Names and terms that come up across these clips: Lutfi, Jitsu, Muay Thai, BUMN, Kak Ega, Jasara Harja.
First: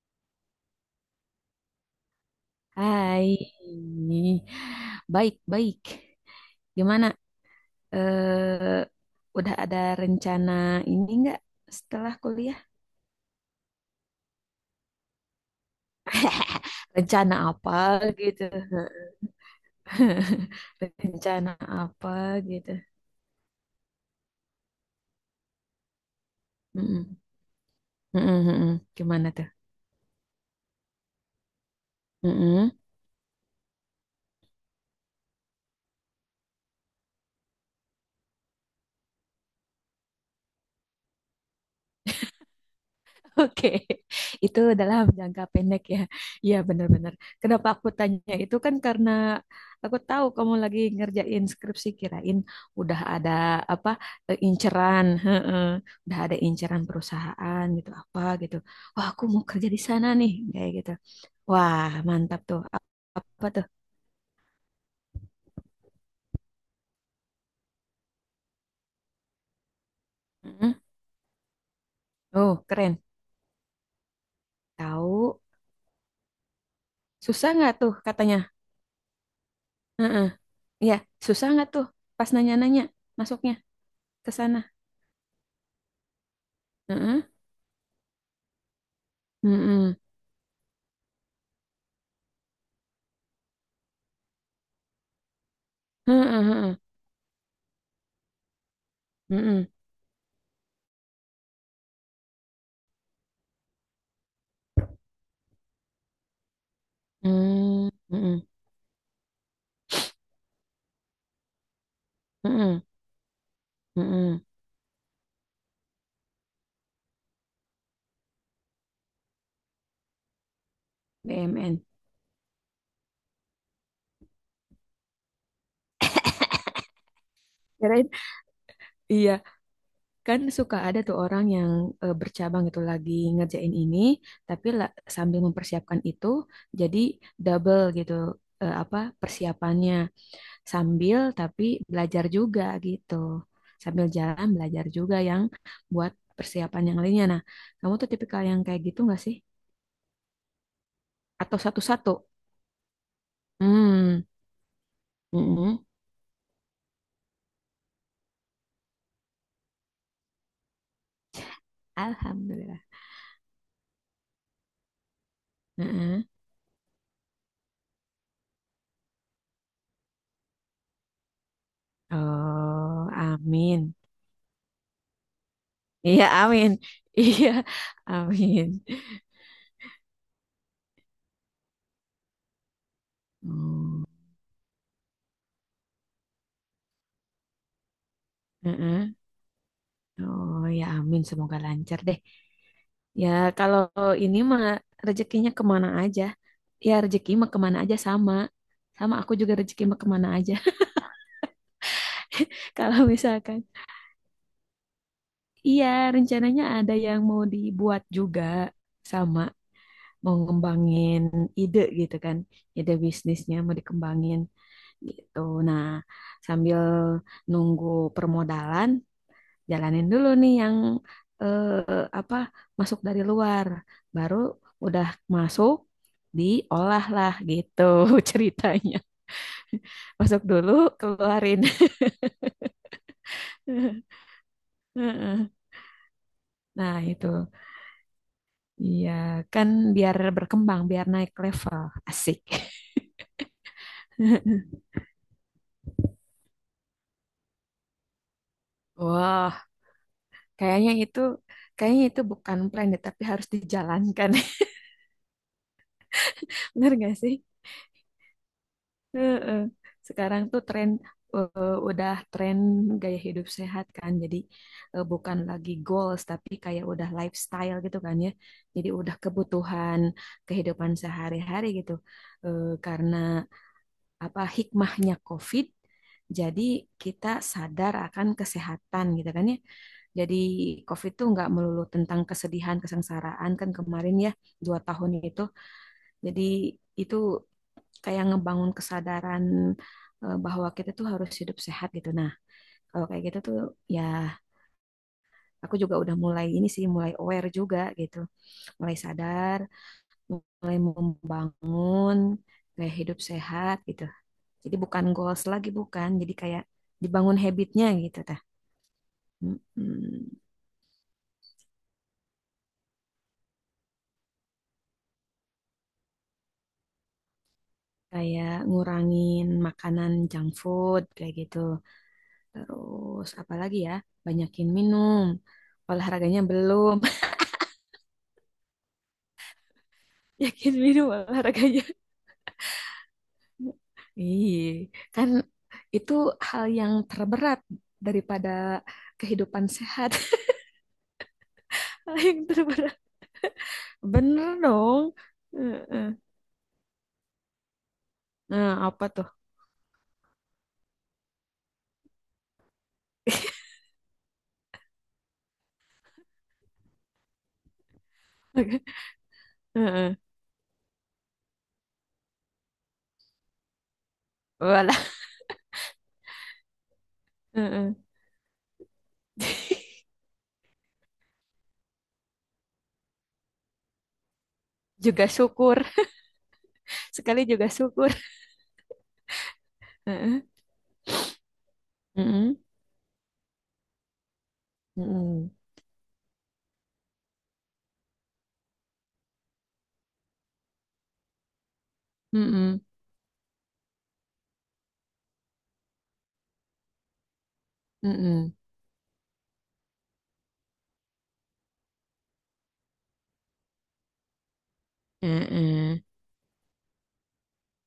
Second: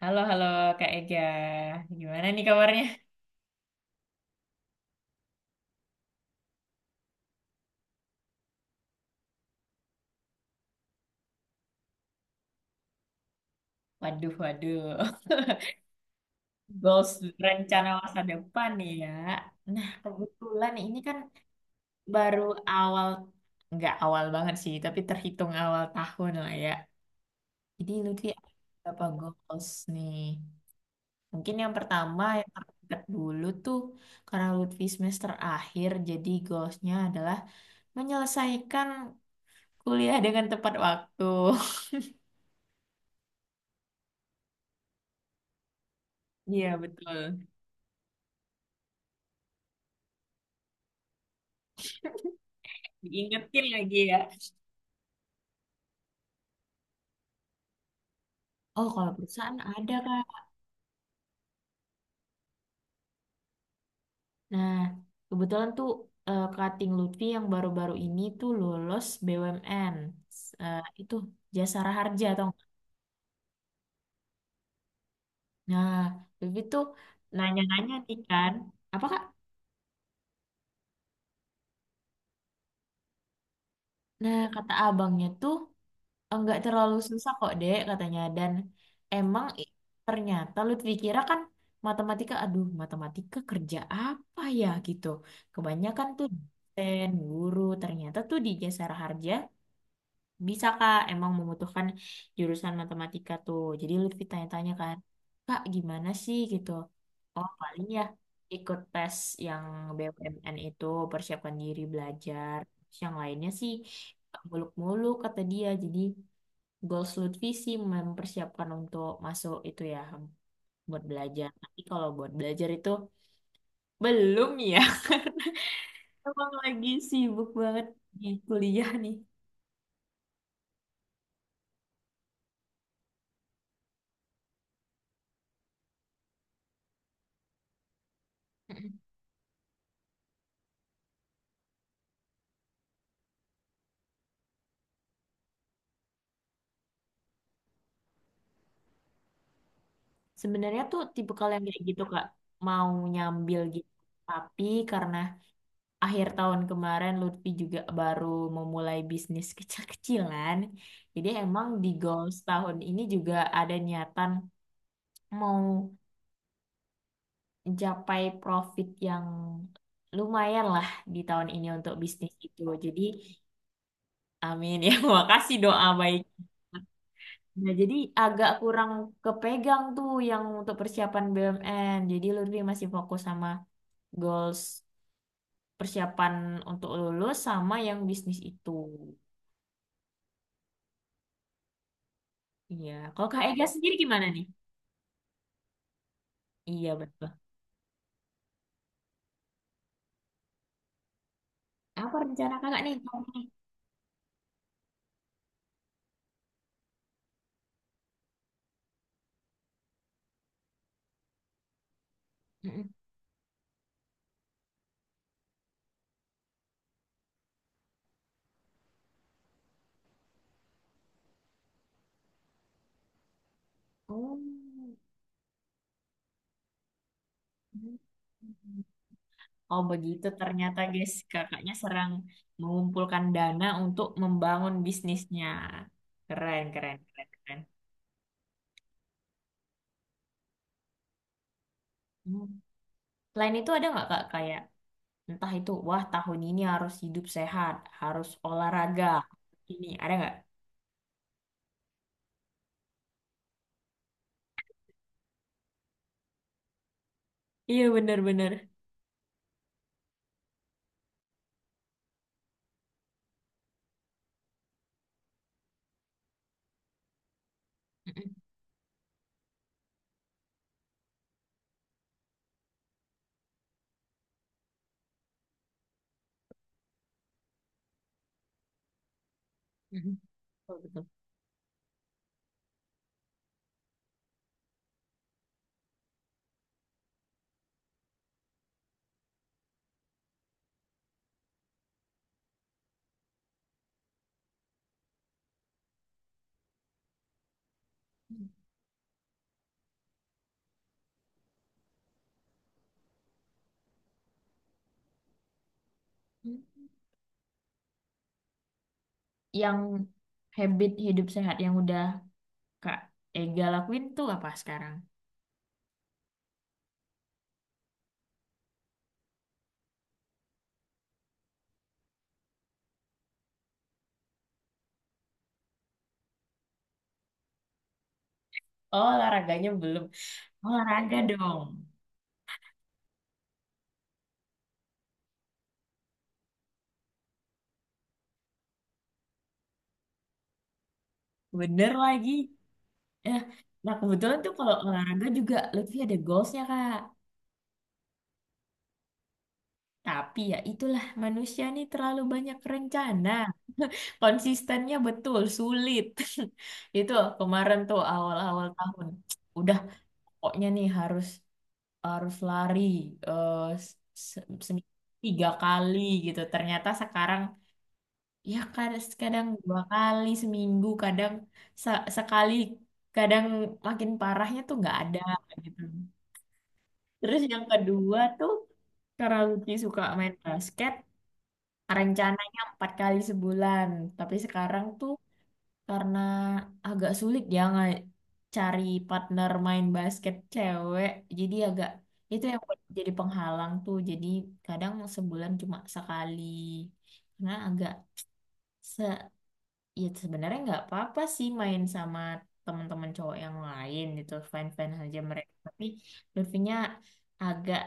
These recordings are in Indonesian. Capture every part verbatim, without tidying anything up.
Halo, halo Kak Ega. Gimana nih kabarnya? Hai, baik baik. Gimana? Eh, udah ada rencana ini nggak setelah kuliah? Waduh, waduh. Goals Rencana apa rencana masa gitu? depan nih ya. Nah, kebetulan ini kan Rencana apa baru gitu? awal, nggak awal banget sih, tapi terhitung awal tahun lah ya. Mm-mm. Jadi Lutfi Mm-mm, ada mm-mm. beberapa Gimana tuh? goals nih. Mungkin yang pertama, yang Mm-mm. terdekat dulu tuh, karena Lutfi semester akhir, jadi goalsnya adalah menyelesaikan kuliah dengan tepat waktu. Oke, itu dalam jangka pendek ya. Iya Iya, benar-benar. betul. Kenapa aku tanya itu kan karena aku tahu kamu lagi ngerjain skripsi, kirain udah ada Diingetin apa lagi ya. eh, inceran, heeh. Udah ada inceran perusahaan gitu apa gitu. Oh, Wah, kalau aku mau perusahaan kerja di ada, sana nih Kak. kayak gitu. Wah, mantap tuh. Ap- Apa tuh? Nah, kebetulan tuh eh, Kating Lutfi yang baru-baru ini tuh lulus B U M N. S- Heeh. eh, itu Jasara Harja atau Oh, nggak? keren. Tahu Nah, Lutfi tuh susah nggak tuh nanya-nanya nih katanya? kan. Apa, Kak? Heeh. Iya, susah nggak tuh pas nanya-nanya masuknya ke Nah, sana? kata abangnya tuh enggak terlalu Heeh. susah kok, Dek, katanya. Dan emang i- Mm-mm. ternyata Lutfi kira kan matematika, aduh, matematika kerja apa ya gitu. Kebanyakan tuh Heeh, heeh, dosen, guru, ternyata tuh di Jasara Harja heeh, bisa, Kak, emang membutuhkan jurusan matematika tuh. Jadi Lutfi tanya-tanya kan, Kak, gimana sih gitu? Oh, paling heeh, ya heeh, ikut tes yang B U M N itu, persiapkan diri belajar. heeh, Terus yang lainnya sih heeh, muluk-muluk kata dia. Jadi goals Lutfi sih mempersiapkan untuk masuk itu ya buat belajar. Tapi B M N. kalau buat belajar itu belum ya. Emang lagi sibuk banget Kirain, di kuliah nih. iya, kan suka ada tuh orang yang eh, bercabang gitu lagi ngerjain ini, tapi la- sambil mempersiapkan itu, jadi double gitu, eh, apa persiapannya sambil tapi belajar juga gitu, sambil jalan belajar juga yang buat persiapan yang lainnya. Nah, kamu tuh tipikal yang kayak gitu nggak sih? Sebenarnya tuh tipe Atau kalian kayak gitu satu-satu? Kak mau nyambil gitu. Hmm, Tapi karena mm-mm. akhir tahun kemarin Lutfi juga baru memulai bisnis kecil-kecilan. Jadi emang di goals tahun Alhamdulillah. ini juga ada niatan mau mencapai profit yang lumayan lah di tahun ini untuk bisnis itu. Jadi, Oh, amin. amin ya. Makasih doa baik. Iya, amin. Iya, Nah, jadi agak amin. kurang kepegang tuh yang untuk persiapan B U M N. Jadi, Lutfi masih fokus sama Hmm, goals persiapan untuk lulus sama yang bisnis itu. heeh. Oh, ya amin. Semoga lancar deh. Iya. Ya, Kalau Kak Ega kalau sendiri gimana ini nih? mah rezekinya kemana aja. Ya, Iya, betul. rezeki mah kemana aja sama. Sama aku juga rezeki mah kemana aja. Apa rencana kakak nih? Kalau misalkan, iya rencananya ada yang mau dibuat juga sama. Mau ngembangin ide gitu kan. Mm-mm. Ide bisnisnya mau dikembangin gitu. Nah, sambil nunggu permodalan, jalanin dulu nih yang eh, apa masuk dari luar. Baru Oh. udah masuk, diolah lah gitu Mm-hmm. ceritanya. Oh begitu Masuk dulu, ternyata guys, keluarin. kakaknya serang mengumpulkan dana untuk membangun bisnisnya. Heeh. Keren, keren, Nah, keren, itu. keren. Iya, kan biar berkembang, biar naik level. Asik. Hmm. Selain itu ada nggak kak kayak entah itu wah tahun ini harus hidup sehat, harus olahraga. Wah, Ini ada nggak? kayaknya itu kayaknya itu bukan plan deh, tapi harus dijalankan. Bener gak sih? Iya benar-benar. Heeh. Sekarang tuh tren, eh, udah tren gaya hidup sehat kan. Jadi eh, bukan lagi goals tapi kayak udah lifestyle gitu kan ya. Jadi udah kebutuhan kehidupan sehari-hari gitu. Eh, karena apa hikmahnya COVID, jadi kita sadar akan kesehatan gitu kan ya. Jadi Betul, betul. COVID tuh nggak melulu tentang kesedihan, kesengsaraan kan kemarin ya, dua tahun itu, jadi itu kayak ngebangun kesadaran, eh, bahwa kita tuh harus hidup sehat gitu. Nah, kalau kayak gitu tuh ya aku juga udah mulai ini sih, mulai aware juga gitu. Mulai sadar, mulai membangun kayak hidup sehat gitu. Jadi bukan goals lagi bukan, jadi kayak dibangun habitnya gitu tah. Yang Mm-mm. habit hidup sehat yang udah kak Ega lakuin tuh apa sekarang? Kayak ngurangin makanan junk food kayak gitu. Terus apalagi ya, banyakin minum. Olahraganya belum. Oh olahraganya belum. Yakin minum Olahraga dong. olahraganya. Ih, kan itu hal yang terberat daripada kehidupan sehat. Bener Hal lagi. yang terberat. Eh, Nah, kebetulan tuh Bener kalau dong. olahraga juga Lutfi ada Heeh. goalsnya, Kak. Nah, apa tuh? Tapi ya itulah, manusia nih terlalu banyak rencana. Konsistennya betul sulit. Itu kemarin tuh awal-awal tahun. Udah Heeh. pokoknya nih harus harus lari, eh, se- seminggu Walah. tiga kali gitu. Ternyata sekarang Heeh. ya kadang, kadang dua kali seminggu, kadang se- sekali, kadang makin parahnya tuh nggak ada Juga syukur. gitu. Terus Sekali yang juga syukur. kedua tuh karena Lucky suka main Heeh. basket, Heeh. rencananya empat kali sebulan. Tapi sekarang tuh Heeh. karena agak sulit ya nggak cari partner main basket cewek, jadi agak itu yang Heeh. buat jadi penghalang tuh. Jadi kadang sebulan cuma sekali. Karena agak Heeh. se ya sebenarnya nggak apa-apa sih main sama teman-teman cowok yang lain gitu, fine-fine aja mereka. Tapi Heeh. Lutfinya agak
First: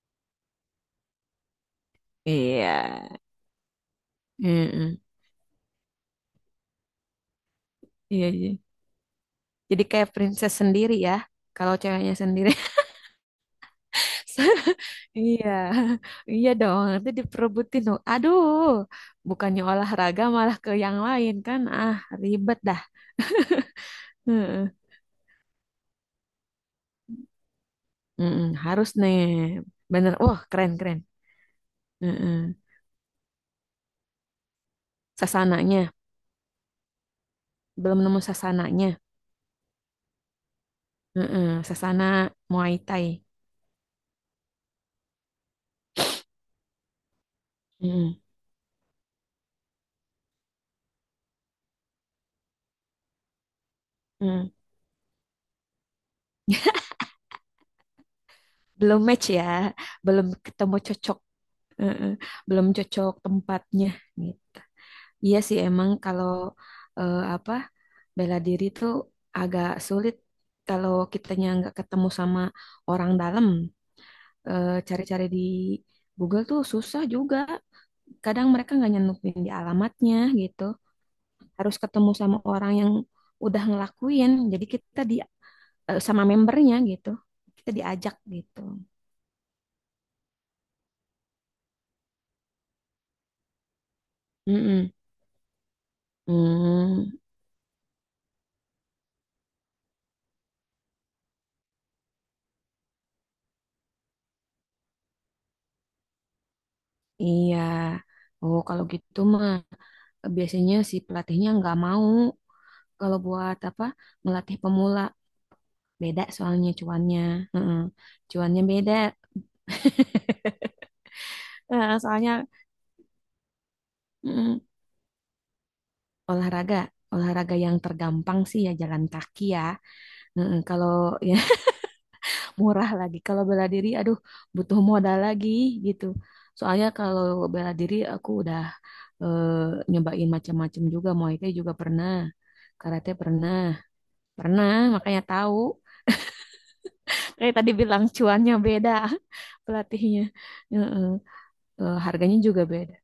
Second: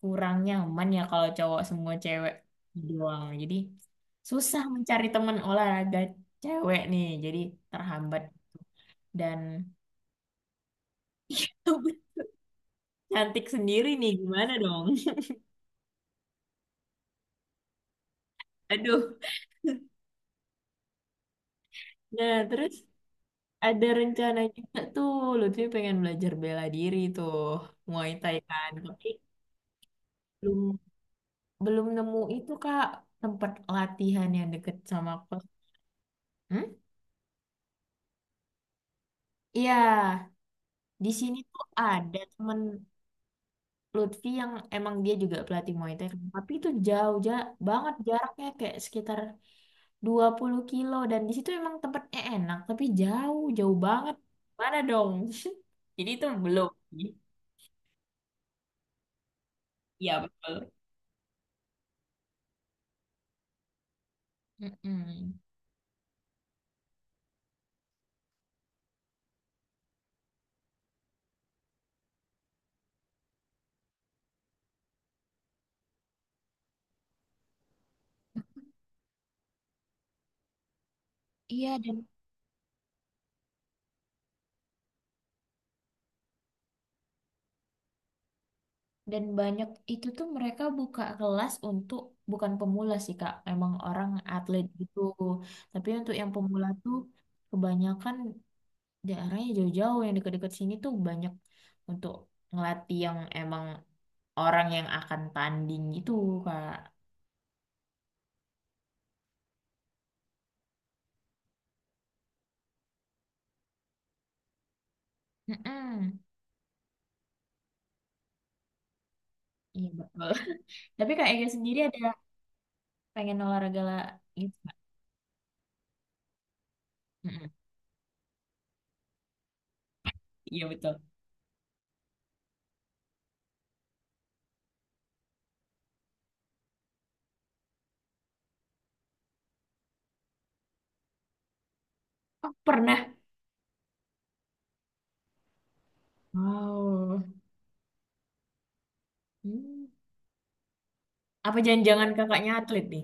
kurang nyaman ya kalau cowok semua cewek Iya. doang. Jadi susah Heeh. mencari teman olahraga cewek nih. Jadi terhambat Iya, iya. dan Jadi kayak princess sendiri ya. Kalau ceweknya sendiri. cantik sendiri nih gimana dong? Iya, iya dong. Nanti diperebutin dong. Aduh, Aduh. bukannya olahraga malah ke yang lain kan? Ah, Nah, ribet terus dah. ada rencana Heeh. juga tuh Lutfi pengen belajar bela diri tuh Muay Thai Mm-mm, kan. harus Tapi nih, bener. Wah, keren belum keren. belum nemu itu Heeh. Kak tempat latihan yang deket sama aku. Sasananya, Hmm? belum nemu sasananya. Iya, di sini Heeh, tuh Sasana ada temen Muay Thai. Lutfi yang emang dia juga pelatih Muay Thai kan. Tapi itu jauh ja banget Heeh, jaraknya, kayak sekitar dua puluh kilo, dan di situ emang tempatnya enak tapi jauh jauh banget, heeh. mana dong jadi itu belum sih. Belum match ya, Iya belum betul. ketemu cocok. Heeh, belum cocok tempatnya gitu. Mm-mm. Iya sih emang kalau eh, apa? Bela diri tuh agak sulit kalau kitanya nggak ketemu sama orang dalam. Eh, Cari-cari di Google tuh susah juga. Kadang mereka nggak nyantumin di alamatnya gitu. Iya Harus dan ketemu sama orang yang udah ngelakuin. Jadi kita di, eh, sama membernya gitu. Kita diajak gitu. dan banyak itu tuh mereka buka kelas untuk bukan pemula sih Kak, emang orang atlet Mm-mm. gitu, tapi untuk yang pemula tuh Hmm, kebanyakan daerahnya jauh-jauh. Yang dekat-dekat sini tuh banyak untuk ngelatih yang emang orang yang akan tanding gitu, kak. iya. Oh, kalau gitu mah biasanya si pelatihnya nggak mau kalau buat apa melatih pemula. Mm-mm. Beda soalnya cuannya. Heeh. Cuannya beda. Iya betul. Tapi kak Ega sendiri ada Eh, soalnya pengen olahraga lah gitu mm, kak. olahraga, Mm-mm. olahraga yang tergampang sih ya jalan kaki ya. Heeh, Iya kalau betul. ya murah lagi. Kalau bela diri, aduh butuh modal lagi gitu. Soalnya kalau bela diri aku udah eh, nyobain macam-macam juga. Muay Thai juga pernah. Oh, Karate pernah. pernah, pernah makanya tahu. Wow. Kayak tadi bilang cuannya beda Hmm. pelatihnya. Heeh. Apa Eh, jangan-jangan harganya kakaknya juga atlet beda. nih?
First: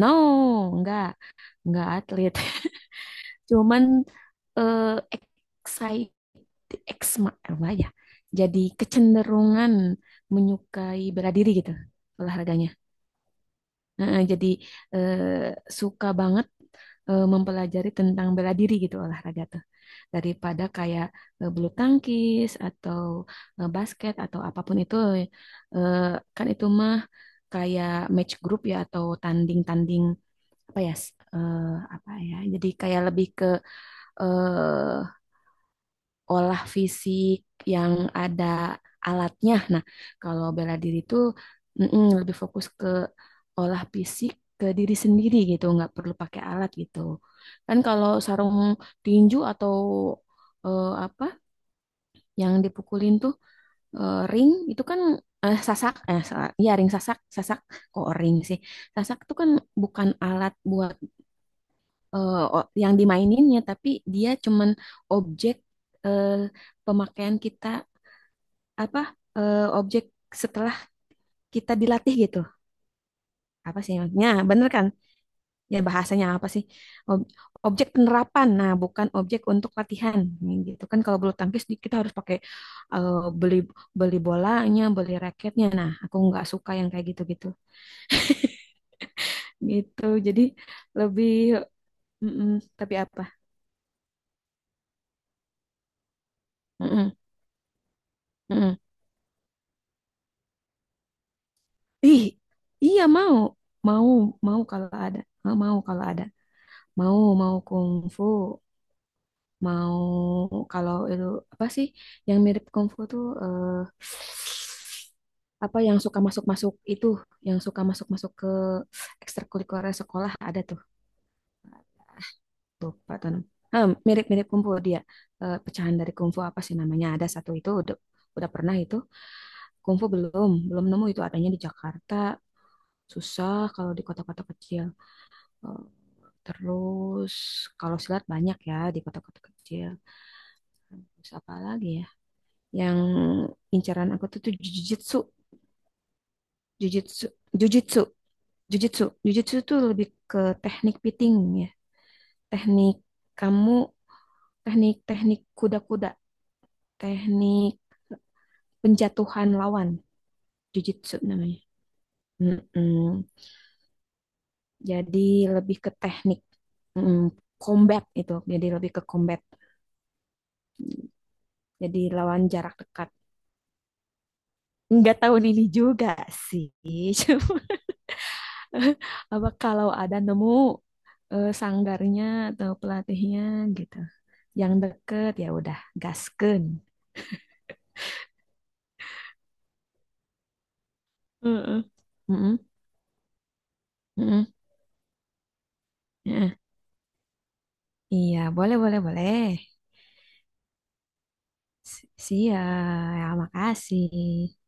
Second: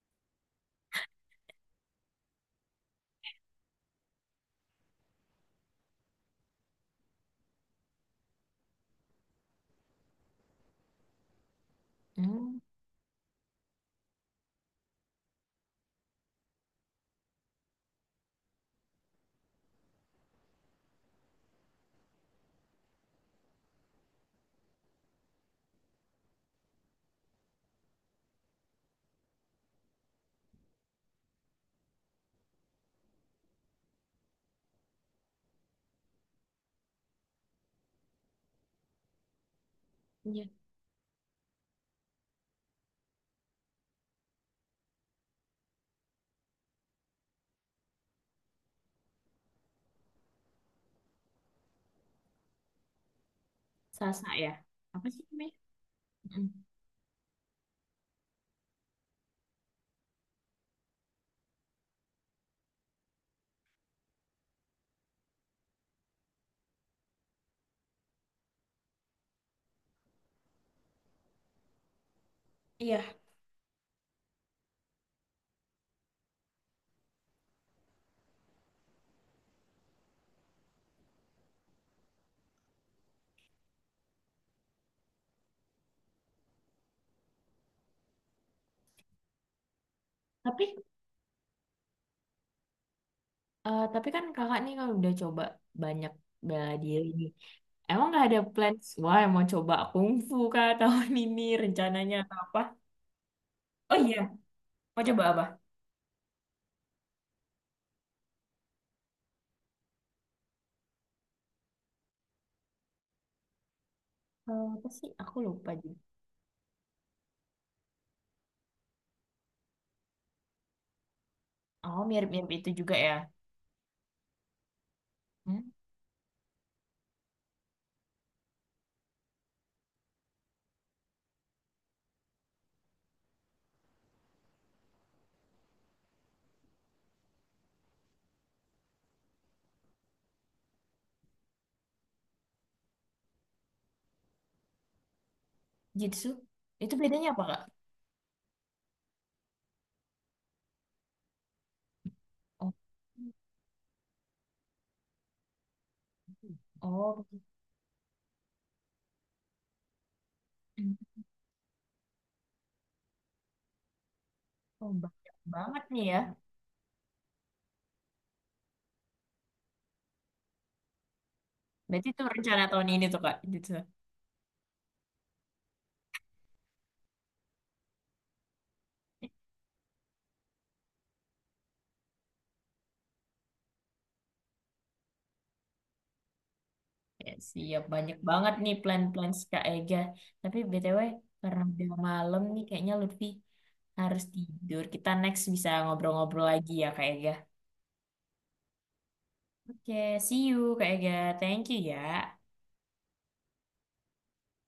No, enggak. Nggak atlet cuman, eh, excite eksma apa ya, jadi kecenderungan menyukai bela diri gitu Hmm. olahraganya. Heeh, jadi eh, suka banget eh, mempelajari tentang bela diri gitu olahraga tuh daripada kayak eh, bulu tangkis atau eh, basket atau apapun itu, eh, kan itu mah kayak match group ya atau tanding-tanding apa ya, eh, apa ya jadi kayak lebih ke eh, olah fisik yang ada alatnya. Nah, kalau Iya. bela diri itu mm-mm, lebih fokus ke olah fisik ke diri sendiri gitu, nggak perlu pakai alat gitu. Kan kalau sarung tinju atau eh, apa yang dipukulin tuh eh, Sasa ring ya. itu kan, Apa sih namanya? eh, sasak eh salah. Mm-mm. Iya, ring sasak, sasak kok ring sih. Sasak itu kan bukan alat buat eh, o- yang dimaininnya, tapi dia cuman objek, eh, pemakaian kita apa, eh, objek setelah kita dilatih gitu. Iya. Apa sih maksudnya? Nah, bener kan? Ya bahasanya apa sih? Ob- Objek penerapan. Nah, bukan objek untuk latihan. Ini gitu kan, kalau bulu tangkis di- kita harus pakai eh, beli beli bolanya, beli raketnya. Nah, aku nggak suka yang kayak gitu-gitu. Gitu. Jadi Tapi lebih mm-mm, tapi apa? eh, tapi kan kakak nih kalau udah coba banyak bela diri Mm-mm, nih. Emang nggak ada mm-mm. plans? Wah, mau coba kungfu kah tahun ini rencananya Ih, atau apa? iya mau, Oh mau, iya, mau kalau mau ada. coba apa? Ah, mau kalau ada, mau mau kungfu, mau kalau itu apa sih yang mirip kungfu tuh, eh, Eh, apa sih? Aku lupa apa yang juga. suka masuk-masuk itu, yang suka masuk-masuk ke ekstrakurikuler sekolah ada tuh, Oh, mirip-mirip itu tuh juga ya. Pak Tono. Ah, mirip-mirip kungfu dia. Eh, Hmm? pecahan dari kungfu apa sih namanya? Ada satu itu udah, udah pernah itu, kungfu belum, belum nemu itu adanya di Jakarta, susah kalau di kota-kota kecil. Oh. Terus kalau silat banyak ya di kota-kota kecil. Terus apa lagi ya? Yang incaran aku tuh tuh jujitsu, Jitsu? Itu jujitsu, bedanya apa, Kak? jujitsu, jujitsu. Jujitsu tuh lebih ke teknik piting ya. Oh, Teknik kamu, teknik-teknik kuda-kuda, oh, teknik penjatuhan lawan, jujitsu namanya. Mm-mm. oh, Jadi banyak lebih banget ke nih ya. teknik mm, combat itu. Jadi lebih ke combat. Jadi Berarti itu lawan rencana jarak tahun ini dekat. tuh, Kak, Jitsu. Nggak tahun ini juga sih. Cuma apa kalau ada nemu eh, sanggarnya atau pelatihnya gitu, yang deket ya udah gaskeun. Ya, siap, banyak banget nih plan-plan Kak Ega. Tapi B T W, karena Heeh. udah malam Mm-mm, nih, kayaknya Lutfi harus mm-mm, tidur. Kita next bisa ngobrol-ngobrol mm-mm. lagi ya, Kak Ega. Iya, boleh, boleh, boleh. Oke, see you Kak Ega. Thank you Si- ya. Siap, ya, makasih.